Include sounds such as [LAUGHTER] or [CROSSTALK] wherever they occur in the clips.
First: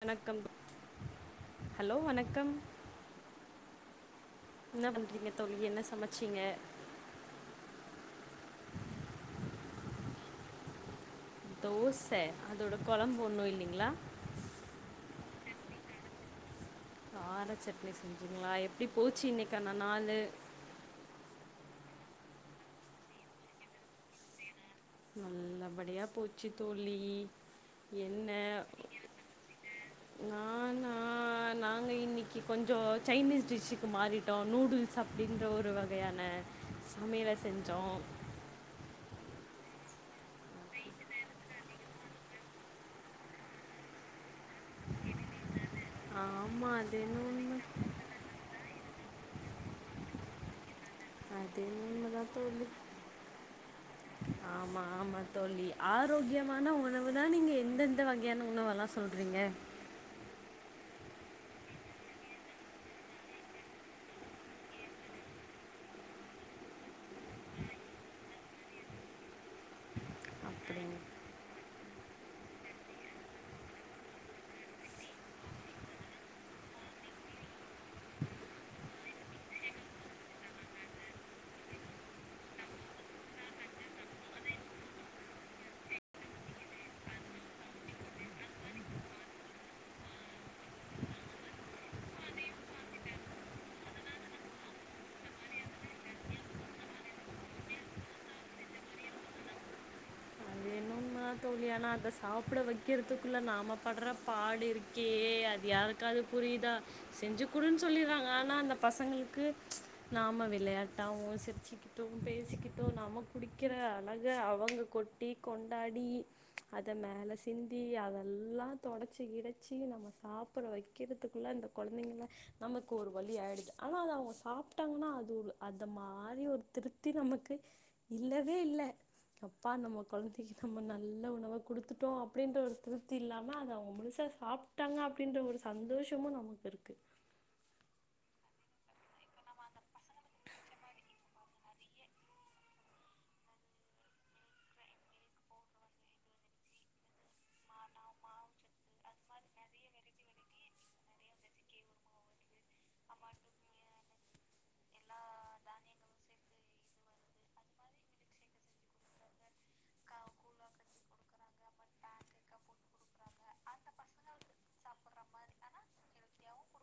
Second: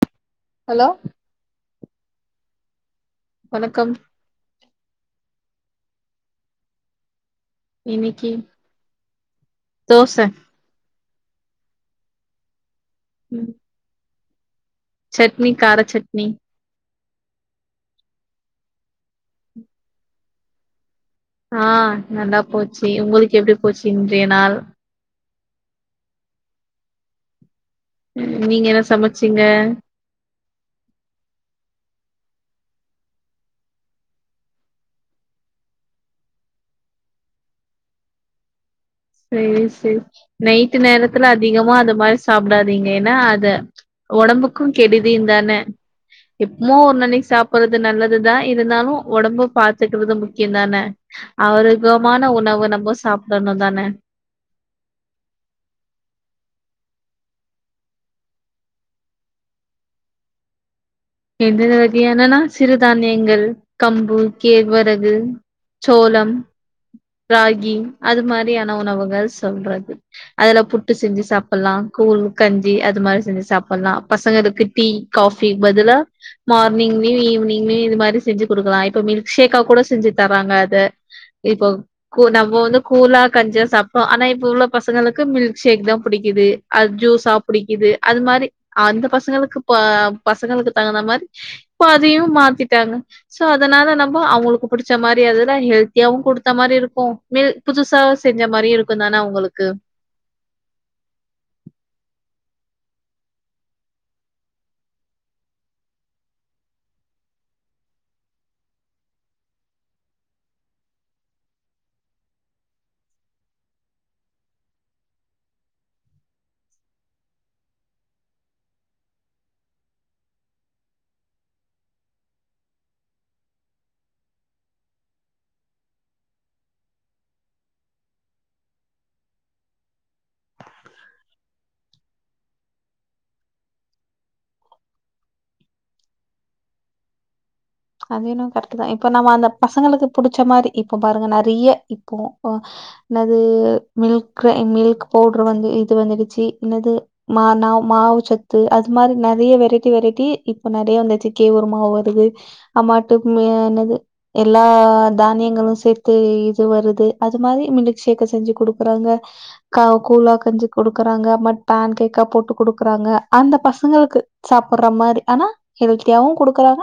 வணக்கம் hello hello வணக்கம் வணக்கம் இன்னா பண்றீங்க த் தோழி என்ன சமச்சிங்க இன்னிக்கி தோச தோச அ அதோட கொழம்பு ஒன்னு ம் இல்லைங்களா சட்னி கார சட்னி கார சட்னி செஞ்சீங்களா எப்டி போச்சு இன்னைக்கான நாளு ஆ நல்லா போச்சு உங்களுக்கு எப்படி போச்சு இன்றைய நாள் நல்ல படியா போச்சி தோழி என்ன நீங்க என்ன சமைச்சீங்க கொஞ்சோ சைனீஸ் டிஷ்ஷுக்கு மாறிட்டோ நூடுல்ஸ் அப்படின்ற ஒரு வகையான சமையல செஞ்சோம் சேரி சேரி நைட்டு நேரத்துல அதிகமா அந்த மாரி சாப்பிடாதீங்க ஏன்னா அது ஒடம்புக் கு கெடுதி தானே ஆமாம் எப்பமோ ஒரு அது என்ன நன்னைக்கு உண்மை சாப்பிடுறது நல்லது தா இருந்தாலு ஒடம்பு பாத்துக்கறது முக்கியம் தானே அது என்ன ஆரோகமான உண்மைதான் உணவு தோழி நம்ம சாப்பிடணு தானே ஆமா ஆமா தோழி ஆரோக்கியமான உணவு தா நீங்க எந்தெந்த வகையான உணவுல்லா சொல்றீங்க எந்தந்த வகையானனா சிறுதானியங்கள் கம்பு கேழ்வரகு சோளம் ராகி அது மாரியான உணவுகள் சொல்றது அதுல புட்டு அப்படின்னு செஞ்சு சாப்பலாம் கூழ் கஞ்சி அது மாரி செஞ்சு சாப்பலாம் பசங்களுக்கு டீ காஃபி பதிலா மார்னிங்லயு ஈவினிங்லயு இது மாரி செஞ்சு குடுக்கலா இப்ப மில்க் ஷேக்கா கூட செஞ்சு தறாங்க அத இப்போ நம்ம வந்து கூலா கஞ்சா சாப்பிட்டோ ஆனா இப்ப உள்ள பசங்களுக்கு மில்க் ஷேக் தா புடிக்குது அது ஜூஸா புடிக்குது அது மாரி அந்த பசங்களுக்கு ப பசங்களுக்கு தகுந்த மாரி இப்ப அதையு மாத்திட்டாங்க சோ அதனால நம்ம அவங்களுக்கு பிடிச்ச மாரி அததா ஹெல்த்தியாவு குடுத்த மாரி இருக்கு மில் புதுசா செஞ்ச மாரியும் இருக்கும் தானே அவங்களுக்கு ஆமா தோழி ஆனா அத சாப்பிட வைக்கிறதுக்குள்ள நாம படுற பாடு இருக்கே அது யாருக்காவது புரியுதா செஞ்சுக்குடுன்னு சொல்லிறாங்க ஆனா அந்த பசங்களுக்கு நாம விளையாட்டாவு சிரிச்சிக்கிட்டு பேசிக்கிட்டு நம குடிக்கிற அழக அவங்க கொட்டி கொண் கொண்டாடி அத மேல சிந்தி அதெல்லா தொடச்சி கிடச்சி நம்ம சாப்பிட வைக்கிறதுக்குள்ள இந்த கொழந்தைங்கள நமக்கு ஒரு வழி ஆயிடுது ஆனா அத அவங்க சாப்ட்டாங்கன்னா அது அந்த மாரி ஒரு திருப்தி நமக்கு இல்லவே இல்ல அப்பா நம்ம கொழந்தைக் நம்ம நல்ல உணவ கொடுத்துட்டோ அப்படின்ற ஒரு திருப்தி இல்லாம அத அவங்க முழுசா சாப்ட்டாங்க அப்படின்ற ஒரு சந்தோஷமு நமக்கு இருக்கு அது என்னவோ கரெக்ட் தா இப்ப நம்ம அந்த பசங்களுக்கு புடிச்ச மாரி இப்ப பாருங்க நெறைய இப்போ என்னது மில்க் மில்க் பவுடர் வந்து இது வந்துடுச்சு என்னது மா மாவு சத்து அது மாரி நெறைய வெரைட்டி வெரைட்டி இப்போ நெறைய வந்துடுச்சு கேவூர் மாவு வருது அம்மாட்டு என்னது எல்லா தானியங்களும் சேத்து இது வருது அது மாரி மில்ஷேக்க செஞ்சு கொடுக்குறாங்க கா கூழா கஞ்சு கொடுக்குறாங்க பேன் கேக்கா போட்டு குடுக்குறாங்க அந்த பசங்களுக்கு சாப்பிடுற மாரி ஆனா ஹெல்த்தியாவு குடுக்குறாங்க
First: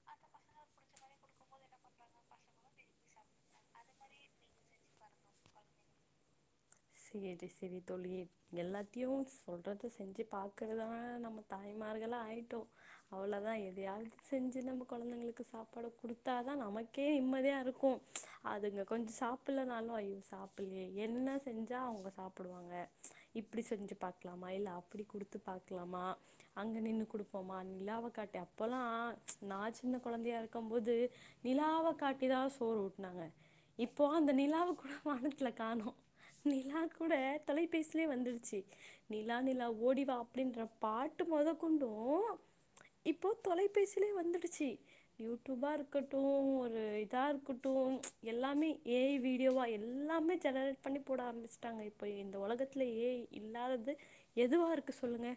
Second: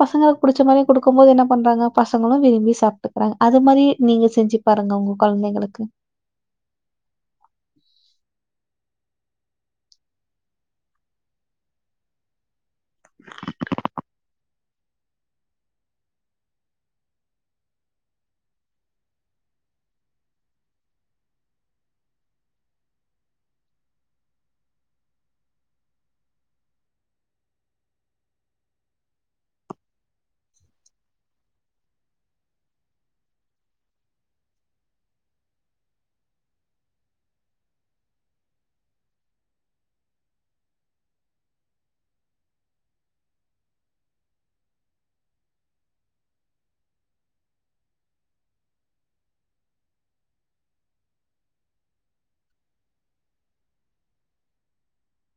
பசங்க புடிச்ச மாதிரி குடுக்கும்போது என்ன பண்றாங்க பசங்களும் விரும்பி சாப்பிட்டுக்கறாங்க அது மாதிரி நீங்க செஞ்சு பாருங்க உங்க குழந்தைகளுக்கு எல்லா [INAUDIBLE] டீயுன்ஸ் சொல்றத செஞ்சு பார்கறதான் நம்ம தாய்மார்களா ஆய்டோம் அவ்வளோதான் எதையாவது செஞ்சு நம்ம குழந்தைங்களுக்கு சாப்பாடு கொடுத்தாதான் நமக்கே நிம்மதியா இருக்கும் அதுங்க கொஞ்சம் சாப்பிடலனாலும் ஐயோ சாப்பலையே என்ன செஞ்சா அவங்க சாப்பிடுவாங்க அப்படி செஞ்சு பாக்கலாமா இல்லை அப்படி குடுத்து பாக்கலாமா அங்க நின்னு குடுப்போமா நிலாவை காட்டி அப் [UNINTELLIGIBLE] ச்சி நிலா நிலா ஓடிவா அப்படின்ற பாட்டு மொத கொண்டு இப்போ தொலைபேசிலே வந்துடுச்சு யூடிபா இருக்கட்டு ஒரு இதா இருக்கட்டு ச்ச் எல்லாமே ஏ ஐ வீடியோவா எல்லாமே ஜெனரேட் பண்ணி போட ஆரம்பிஸ்ட்டாங்க இப்போ இந்த உலகத்து ஏ ஐ இல்லாதது எதுவாருக்கு சொல்லுங்க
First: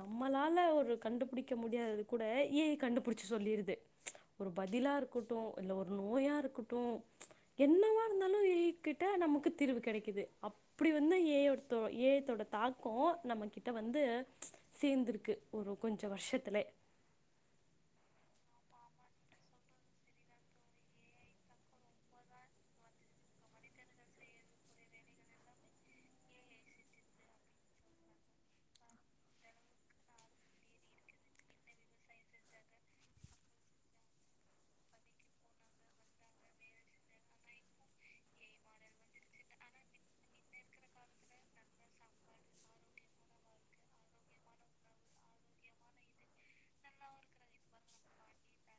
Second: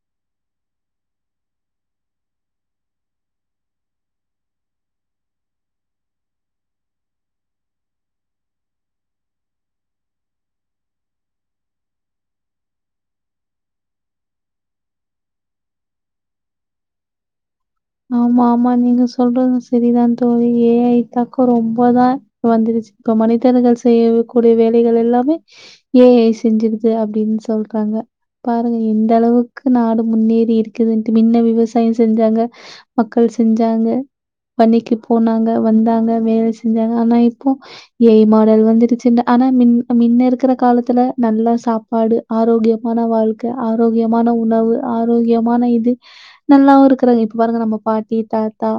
நம்மளால ஒரு கண்டுபிடிக்க முடியாதது கூட ஏ ஐ கண்டுபிடிச்சு சொல்லிருது ச்ச் ஒரு பதிலா இருக்கட்டு இல்ல ஒரு நோயா இருக்கட்டு ச்ச் என்னவா இருந்தாலு ஏ ஐ கிட்ட நமக்கு தீர்வு கெடைக்குது அப்புடி வந்து ஏ ஐ ஒருத்ரோ ஏ ஐ தோட தாக்க நம்ம கிட்ட வந்து ச்ச் சேந்திருக்கு ஒரு கொஞ்சோ வர்ஷத்துலே ஆமா ஆமா நீங்க சொல்றது செரிதா தோழி ஏ ஐ தாக்கோ ரொம்பதா வந்துடுச்சு இப்ப மனிதர்கள் செய்யக்கூடிய வேலைகள் எல்லாமே ஏ ஐ செஞ்சிருது அப்டின் சொல்றாங்க பாருங்க எந்த அளவுக்கு நாடு முன்னேறி இருக்குதுன்ட்டு முன்ன விவசாயோ செஞ்சாங்க மக்கள் செஞ்சாங்க வன்னிக்கு போனாங்க வந்தாங்க வேலை செஞ்சாங்க ஆனா இப்போ ஏ ஐ மாடல் வந்துடுச்சு ஆனா மின்ன மின்ன இருக்கிற காலத்துல நல்லா சாப்பாடு ஆரோகியமான வாழ்க்க ஆரோகியமான உணவு ஆரோகியமான இது நல்லாவு இருக்கறாங்க இப்ப பாருங்க நம்ம பாட்டி தாத்தா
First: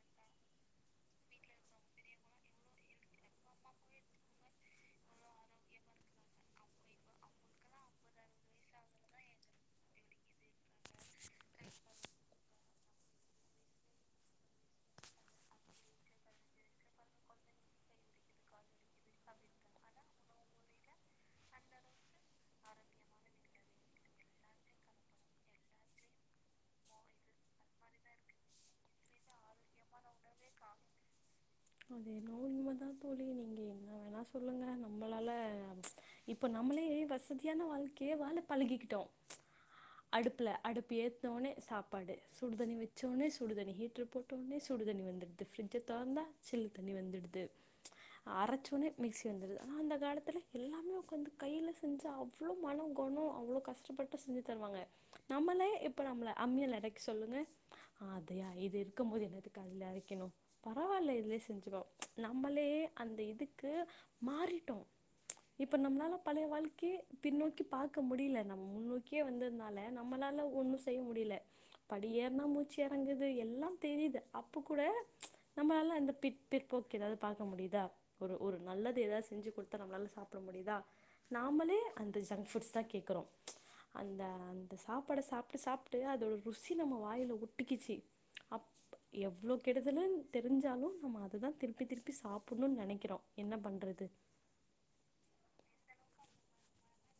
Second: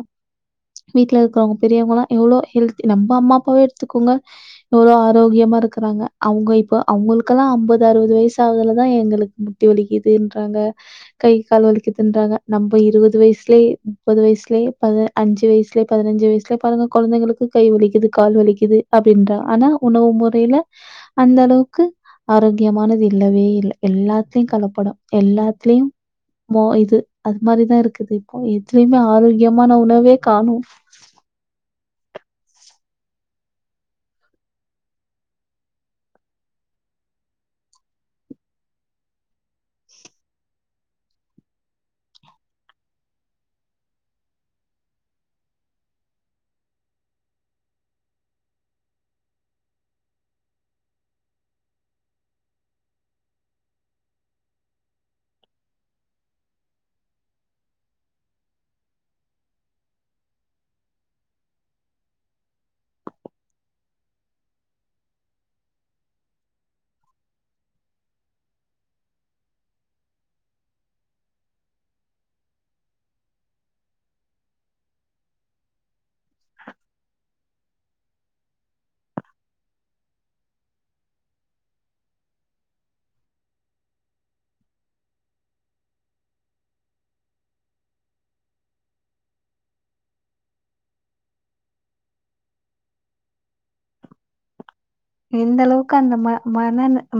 வீட்ல இருக்கிறவங்க பெரியவங்க ல்லா எவ்வளோ ஹெல்தி நம்ம அம்மா அப்பாவே எடுத்துக்கோங்க எவ்ளோ ஆரோகியமா இருக்கறாங்க அவுங்க இப்ப அவுங்களுக்கெல்லா ஐம்பது அறுபது வயசுகுதுலதா எங்களுக்கு முட்டி வலிக்குதுன்றாங்க கை கால் வலிக்குதுன்றாங்க நம்ப இருபது வயசு யே முப்பது வய்சுலயே பத அஞ்சு வய்சுலயே பதினஞ்சு வைஸ்ல பாருங்க கொழந்தைங்களுக்கு கை வலிக்குது கால் வலிக்குது அப்பின்றா ஆனா உணவு முறையில அந்த அளவுக்கு ஆரோக்கியமானது இல்லவே இல்ல எல்லாத்லு கலப்படோ எல்லாத்லியு மோ இது அது மாரிதா இருக்குது கு எத்தலயுமே ஆரோக்கியோ மான உணவே காணு அது என்னவோ உண்மதா தோழி நீங்க என்ன வேணா சொல்லுங்க நம்மளால ச்ச் இப்ப நம்மளே வசதியான வாழ்க்கையே வாழ பழகிக்கிட்டோ ச்ச் அடுப்புல அடுப்பு ஏத்தவோனே சாப்பாடு சுடுதண்ணி வச்சோனே சுடுதண்ணி ஹீட்ரு போட்டோனே சுடு தண்ணி வந்துட்து பிரிஜ்ஜ தொரந்தா சில்லு தண்ணி வந்துடுது அரைச்சோனே மிக்சி வந்துடுது ஆன அந்த காலத்துல எல்லாமே உக்காந்து கைல செஞ்ச அவ்ளோ மணோ குணோ அவ்ளோ கஷ்டப்பட்டு செஞ்சு தருவாங்க நம்மளே இப்ப நம்ப்ள அம்மில அரைக்க சொல்லுங்க அதயா இது இருக்கும் போது என்னதுக் கைல அரைக்கணு பரவாயில்ல இதுலயே செஞ்சுகோ ச்ச் நம்பளே அந்த இதுக்கு மாறிட்டோ ச்ச் இப்ப நம்ப்ளால பழைய வாழ்க்கையே பின்னோக்கி பார்க்க முடியில நம்ம முன்னோக்கியே வந்தத்னால நம்மளால ஒன்னு செய்ய முடில படி ஏற்னா மூச்சு எறங்குது எல்லா தெரிது அப்போ கூட ச்ச் நம்மளால அந்த பிற் பிற்போக்கு எதாவ்து பாக்க முடியுதா ஒரு ஒரு நல்லது எதாவ் செஞ்சு கொட்த்தா நம்மளால சாப்பிட முடியுதா நாமளே அந்த ஜங்க் ஃபுட்ஸ் தா கேக்குறோ ச்ச் அந்த அந்த சாப்பாட சாப்ட்டு சாப்ட்டு அதோட ருசி நம்ம வாயில ஒட்டிக்குச்சு அப் எவ்ளோ கெடுதலன்னு தெரிஞ்சாலும் நம்ம அத தா திருப்பி திருப்பி சாப்புன்னு நெனைக்கிறோ என்ன பண்றது எந்த அளவுக்கு அந்த ம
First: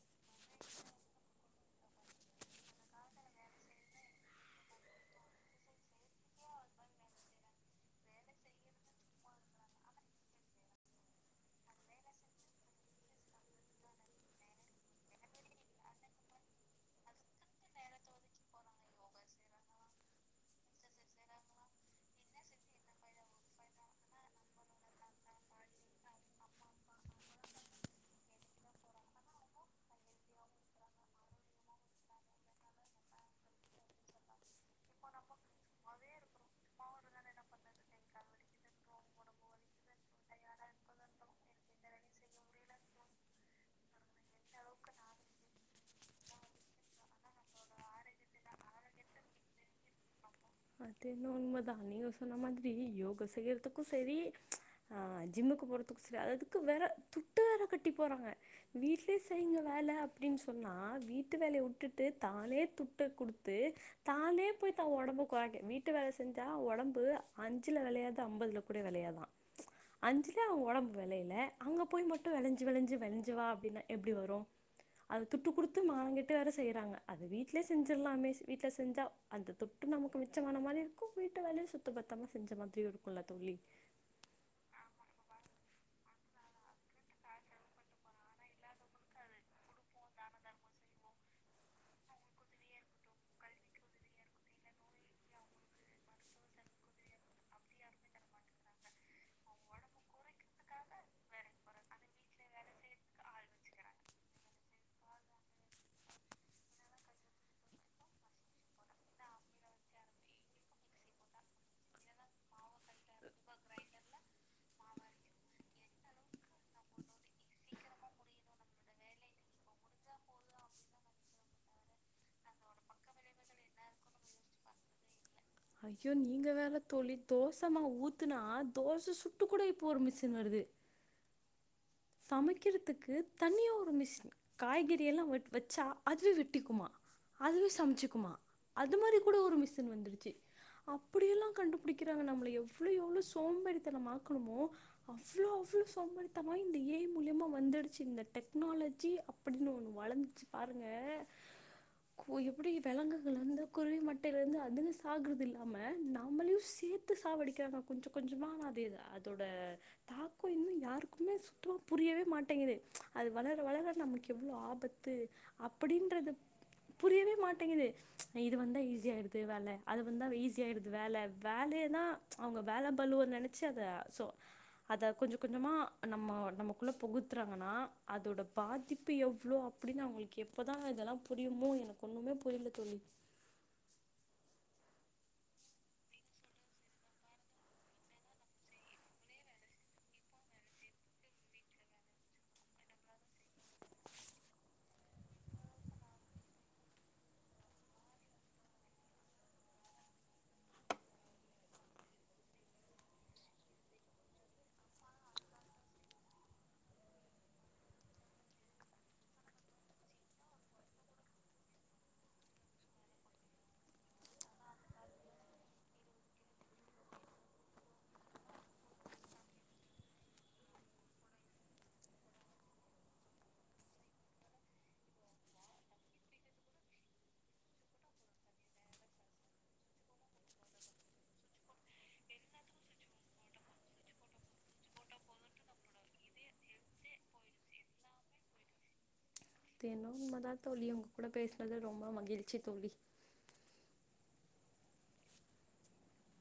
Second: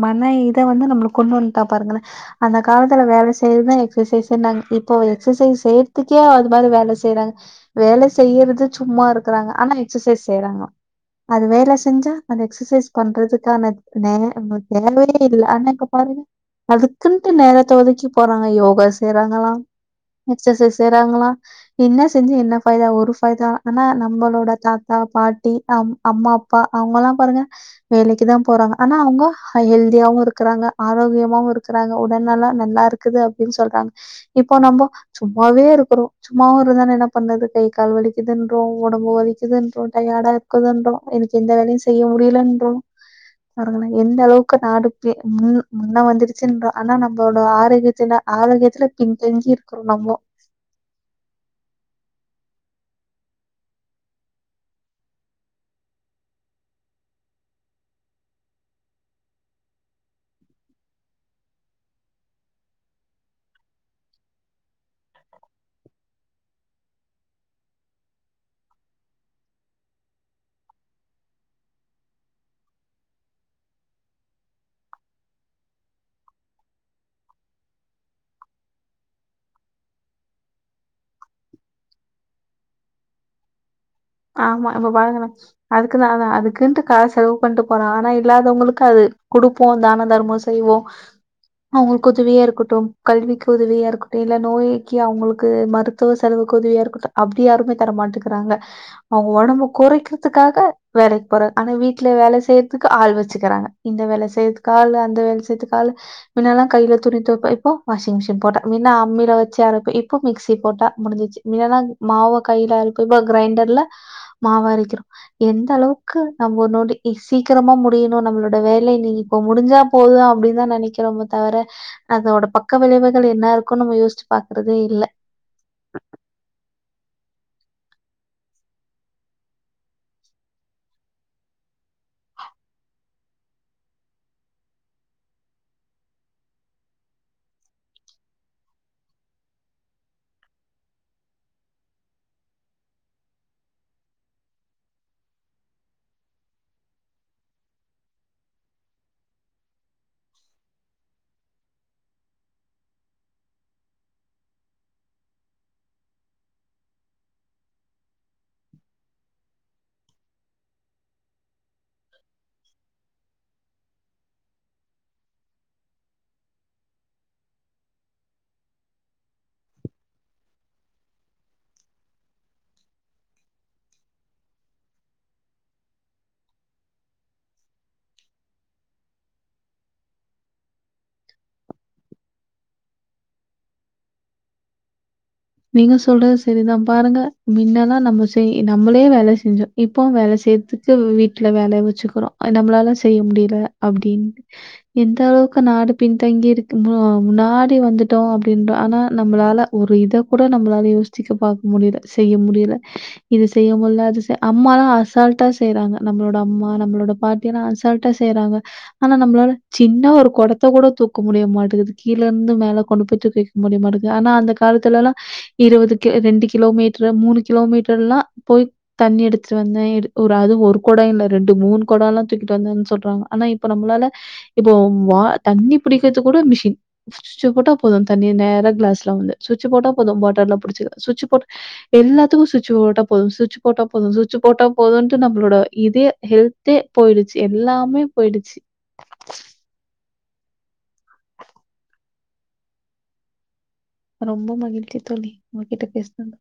மன இத வந்து நம்ப்ளுக் கொண்டு வந்துட்டா பாருங்களே அந்த காலத்துல வேல செய்யறத்தா எக்சசைஸ்னாங்க இப்ப எக்சசைஸ் செய்ற்துக்கே அது மார வேல செய்றாங்க வேல செய்யறது சும்மா இருக்கிறாங்க ஆனா எக்சசைஸ் செய்றாங்களா அது வேல செஞ்சா அந்த எக்சசைஸ் பண்றதுக்கான நே ம் தேவயே இல்ல ஆனா இப்ப பாருங்க அதுக்குன்ட்டு நேரத்த ஒதுக்கி போறாங்க யோகா செய்றாங்களா எக்சசைஸ் செய்றாங்களா என்ன செஞ்சு என்ன [UNINTELLIGIBLE] ஒரு [UNINTELLIGIBLE] ஆனா நம்பளோட தாத்தா பாட்டி அம் அம்மா அப்பா அவுங்களா பாருங்க வேலைக்கு தா போறாங்க ஆனா அவுங்க ஹெல்தியாவு இருக்கறாங்க ஆரோக்கியமாவு இருக்குறாங்க உடல் நலோ நல்லா இருக்குது அப்டின் சொல்றாங்க இப்போ நம்போ சும்மாவே இருக்கிறோ சும்மாவு இருதா என்ன பண்ணுது கை கால் வலிக்குதுன்றோ ஒடம்பு வலிக்குதுன்றோ டயாடா இருக்குதுன்றோ எனக்கு எந்த வேலயு முடியலன்றோ பாருங்களேன் எந்த அளவுக்கு நாடு ப மு முன்ன வந்துருச் ச்சுன்றோ ஆனா நம்பளோட ஆரோக்கியத்துல ஆரோக்கியத்துல பின்தங்கி இருக்குறோ நம்மோ அது என்னமோ உண்ம தா நீங்க சொன்ன மாதிரி யோகா செய்யறதுக்கு செரி ச்ச் அ ஜிம்முக்கு போறதுக்கு செ அததுக்கு வேற துட்டு வேர கட்டி போறாங்க வீட்ல்யே செய்ங்க வேல அப்டின் சொன்னா வீட்டு வேலயை வுட்டுட்டு தானே துட்டு குடுத்து தானே போய் தா ஒடம்ப [UNINTELLIGIBLE] வீட்டு வேல செஞ்ச ஒடம்பு அஞ்சு வெளயாது அம்பதுல கூட வெளயாதா ச்ச் அஞ்ச்ல்யே ஒடம்பு வெளயல அங்க போய் மட்டு வெளஞ்சு வெளஞ்சு வெளஞ்சு வா அப்டினா எப்டி வரு அது துட்டு குடுத்து மானங்கெட்டு வேற செய்றாங்க அத வீட்ல்யே செஞ்சுர்லாமே வீட்ல செஞ்சா அந்த துட்டு நமக் மிச்சமான மாரி இருக்கு வீட்டு வேலயு சுத்த பத்தாம செஞ்ச மாத்ரியு இருக்குல தோழி ஆமா இப்ப பாருங்களே அதுக்குதான அதுக்குன்ட்டு கால செலவு பண்டனட்டு போறாங் ஆனா இல்லாதவங்களுக்கு அது குடுப்போ தான தர்மம் செய்வோ அவுங்ளுக்கு உதவியா இருக்கட்டு கல்விக்கு உதவியா இருக்கட்டு இல்ல நோய்க்கி அவுங்களுக்கு மருத்துவ செலவுக்கு உதவியா இருக்கட்டு அப்டி யாருமே தர மாட்டேக்கிறாங்க அவுங்க ஒடம்பு குறைக்கிறதுக்காக வேலைக் போறாங் ஆனா வீட்டுல வேல செய்யற்துக்கு ஆள் வெச்சுக்கிறாங்க இந்த வேல செய்யதுக்கு ஆளு அந்த வேல் செய்யதுக்கு ஆளு மின்னெல்லா கைல துணி தோப்போ இப்போ வாஷிங் மிஷின் போட்டா மின்ன அம்மில வச்சு அரப்ப இப்போ மிக்சி போட்டா முடிஞ்சிச்சு மின்னல்லா மாவ கைல அரப்போ இப்ப க்ரைண்டர்ல மாவாரைக்கிறோ எந்த அளவுக்கு நம்ம ஒரு நொடி சீக்கிரமா முடியணு நம்மளோட வேலை நீ இப்ப முடிஞ்சா போது அப்டின் தா நெனைக்கிறோமே தவிர அதோட பக்க விளைவுகள் என்ன இருக்குனு நம்ம யோசிச்சு பாக்குறதே இல்ல ஐயோ நீங்கள் வேற தோழி தோச மால் ஊத்துனா தோச சுட்டு கூட இப்போ ஒரு மிஷின் வருது சமைக்கிறதுக்கு தனியா ஒரு மிஷின் காய்கறி எல்லா வெட் வெச்சா அதுவே வெட்டிக்குமா அதுவே சமச்சுக்குமா அது மாரி கூட ஒரு மிஸின் வந்துருச்சு அப்புடியெல்லா கண்டுபிடிக்கிறாங்க நம்மள எவ்ளோ எவ்ளோ சோம்பேரிதனம் ஆக்கணுமோ அவ்ளோ அவ்ளோ சோம்பேரித்தனமாயி இந்த ஏ ஐ மூல்யமா வந்துடுச்சு இந்த டெக்னாலஜி அப்படின்னு ஒண்ணு வளர்ந்துச்சு பாருங்க கு எப்படி விலங்குகள் அந்த குருவி மட்டையில இருந்து அதுன்னு சாகுறது இல்லாம நம்மளையு சேத்து சாவடிக்கிறாங்க கொஞ்ச கொஞ்சமா ஆனா அதோட தாக்கோ இன்னு யாருக்குமே சு சுத்தமா புரியவே மாட்டேங்குது ச்ச் அது வளர வளர நமக்கு எவ்ளோ ஆபத்து அப்படின்றது புரியவே மாட்டேங்குது இது வந்தா ஈஸி ஆய்டுது வேல அது வந்தா ஈஸி ஆய்டுது வேல வேலயே தா ச்ச் அவுங்க வேல பலுவ நெனச்சி அத சோ அத கொஞ்சு கொஞ்சமா நம்ம நமக்குள்ள புகுத்துறாங்கன்னா அதோட பாதிப்பு எவ்ளோ அப்படின்னு அவுங்ளுக்கு எப்பதா இதெல்லா புரியுமோ எனக் ஒண்ணுமே புரில தோழி நீங்க சொல்றது செரிதா பாருங்க மின்னெல்லா நம்ம செய் நம்மளே வேல செஞ்சோ இப்போ வேல செய்ற்த்துக்கு வீட்ல வேல வச்சுக்கிறோ நம்ப்ளால செய்ய முடில அப்டீன்ட்டு எந்த அளவுக்கு நாடு பின்தங்கி இருக்கு அ முன்னாடி வந்துட்டோ அப்டின்ற ஆனா நம்பளால ஒரு இத கூட நம்ப்ளால யோஸ்ச்சிக்க பாக்க முடில செய்ய முடில இது செய்ய முல்ல அது செய் அம்மாலா அசால்ட்டா செய்றாங்க நம்ப்ளோட அம்மா நம்ப்ளோட பாட்டி எல்லா அசால்ட்டா செய்யறாங்க ஆனா நம்ப்ளால சின்னா ஒரு கொடத்த கூட தூக்க முடிய மாட்டேக்குது கீழ இருந்து மேலே கொண்டு போய் தூக்கி வெக்க முடிய மாட்டேக்குது ஆனா அந்த காலத்துலலா இருபது கி ரெண்டு கிலோமீட்ரு மூணு கிலோமீட்டர்லா போய் தண்ணி எடுத்ட்டு வந்தே இரு ஒரு அது ஒரு கொடோ இல்ல ரெண்டு மூணு கொடோலா தூக்கிட்டு வந்தேன்னு சொல்றாங்க ஆனா இப்ப நம்பளால இப்போ வா தண்ணி புடிக்கிற்துக் கூட மிஷின் சுவிச்ச போட்டா போது தண்ணி நேர க்ளாஸ்ல வந்து சுவிச்சு போட்டா போது பாட்டில்ல புடிச்சு ச்விச் போட் எல்லாத்துக்கு ச்விச்சு போட்டா போது சுட்சு போட்டா போது சுட்சு போட்டா போதும்ட்டு நம்பளோட இதே ஹெல்த்தே போய்டுச்சு எல்லாமே போய்டுச்சு அது என்னமோ உண்மதா தோழி உங்க கூட பேசுனது ரொம்ப மகிழ்ச்சி தோழி ரொம்ப மகிழ்ச்சி தோழி உங்ககிட்ட பேஸ்னது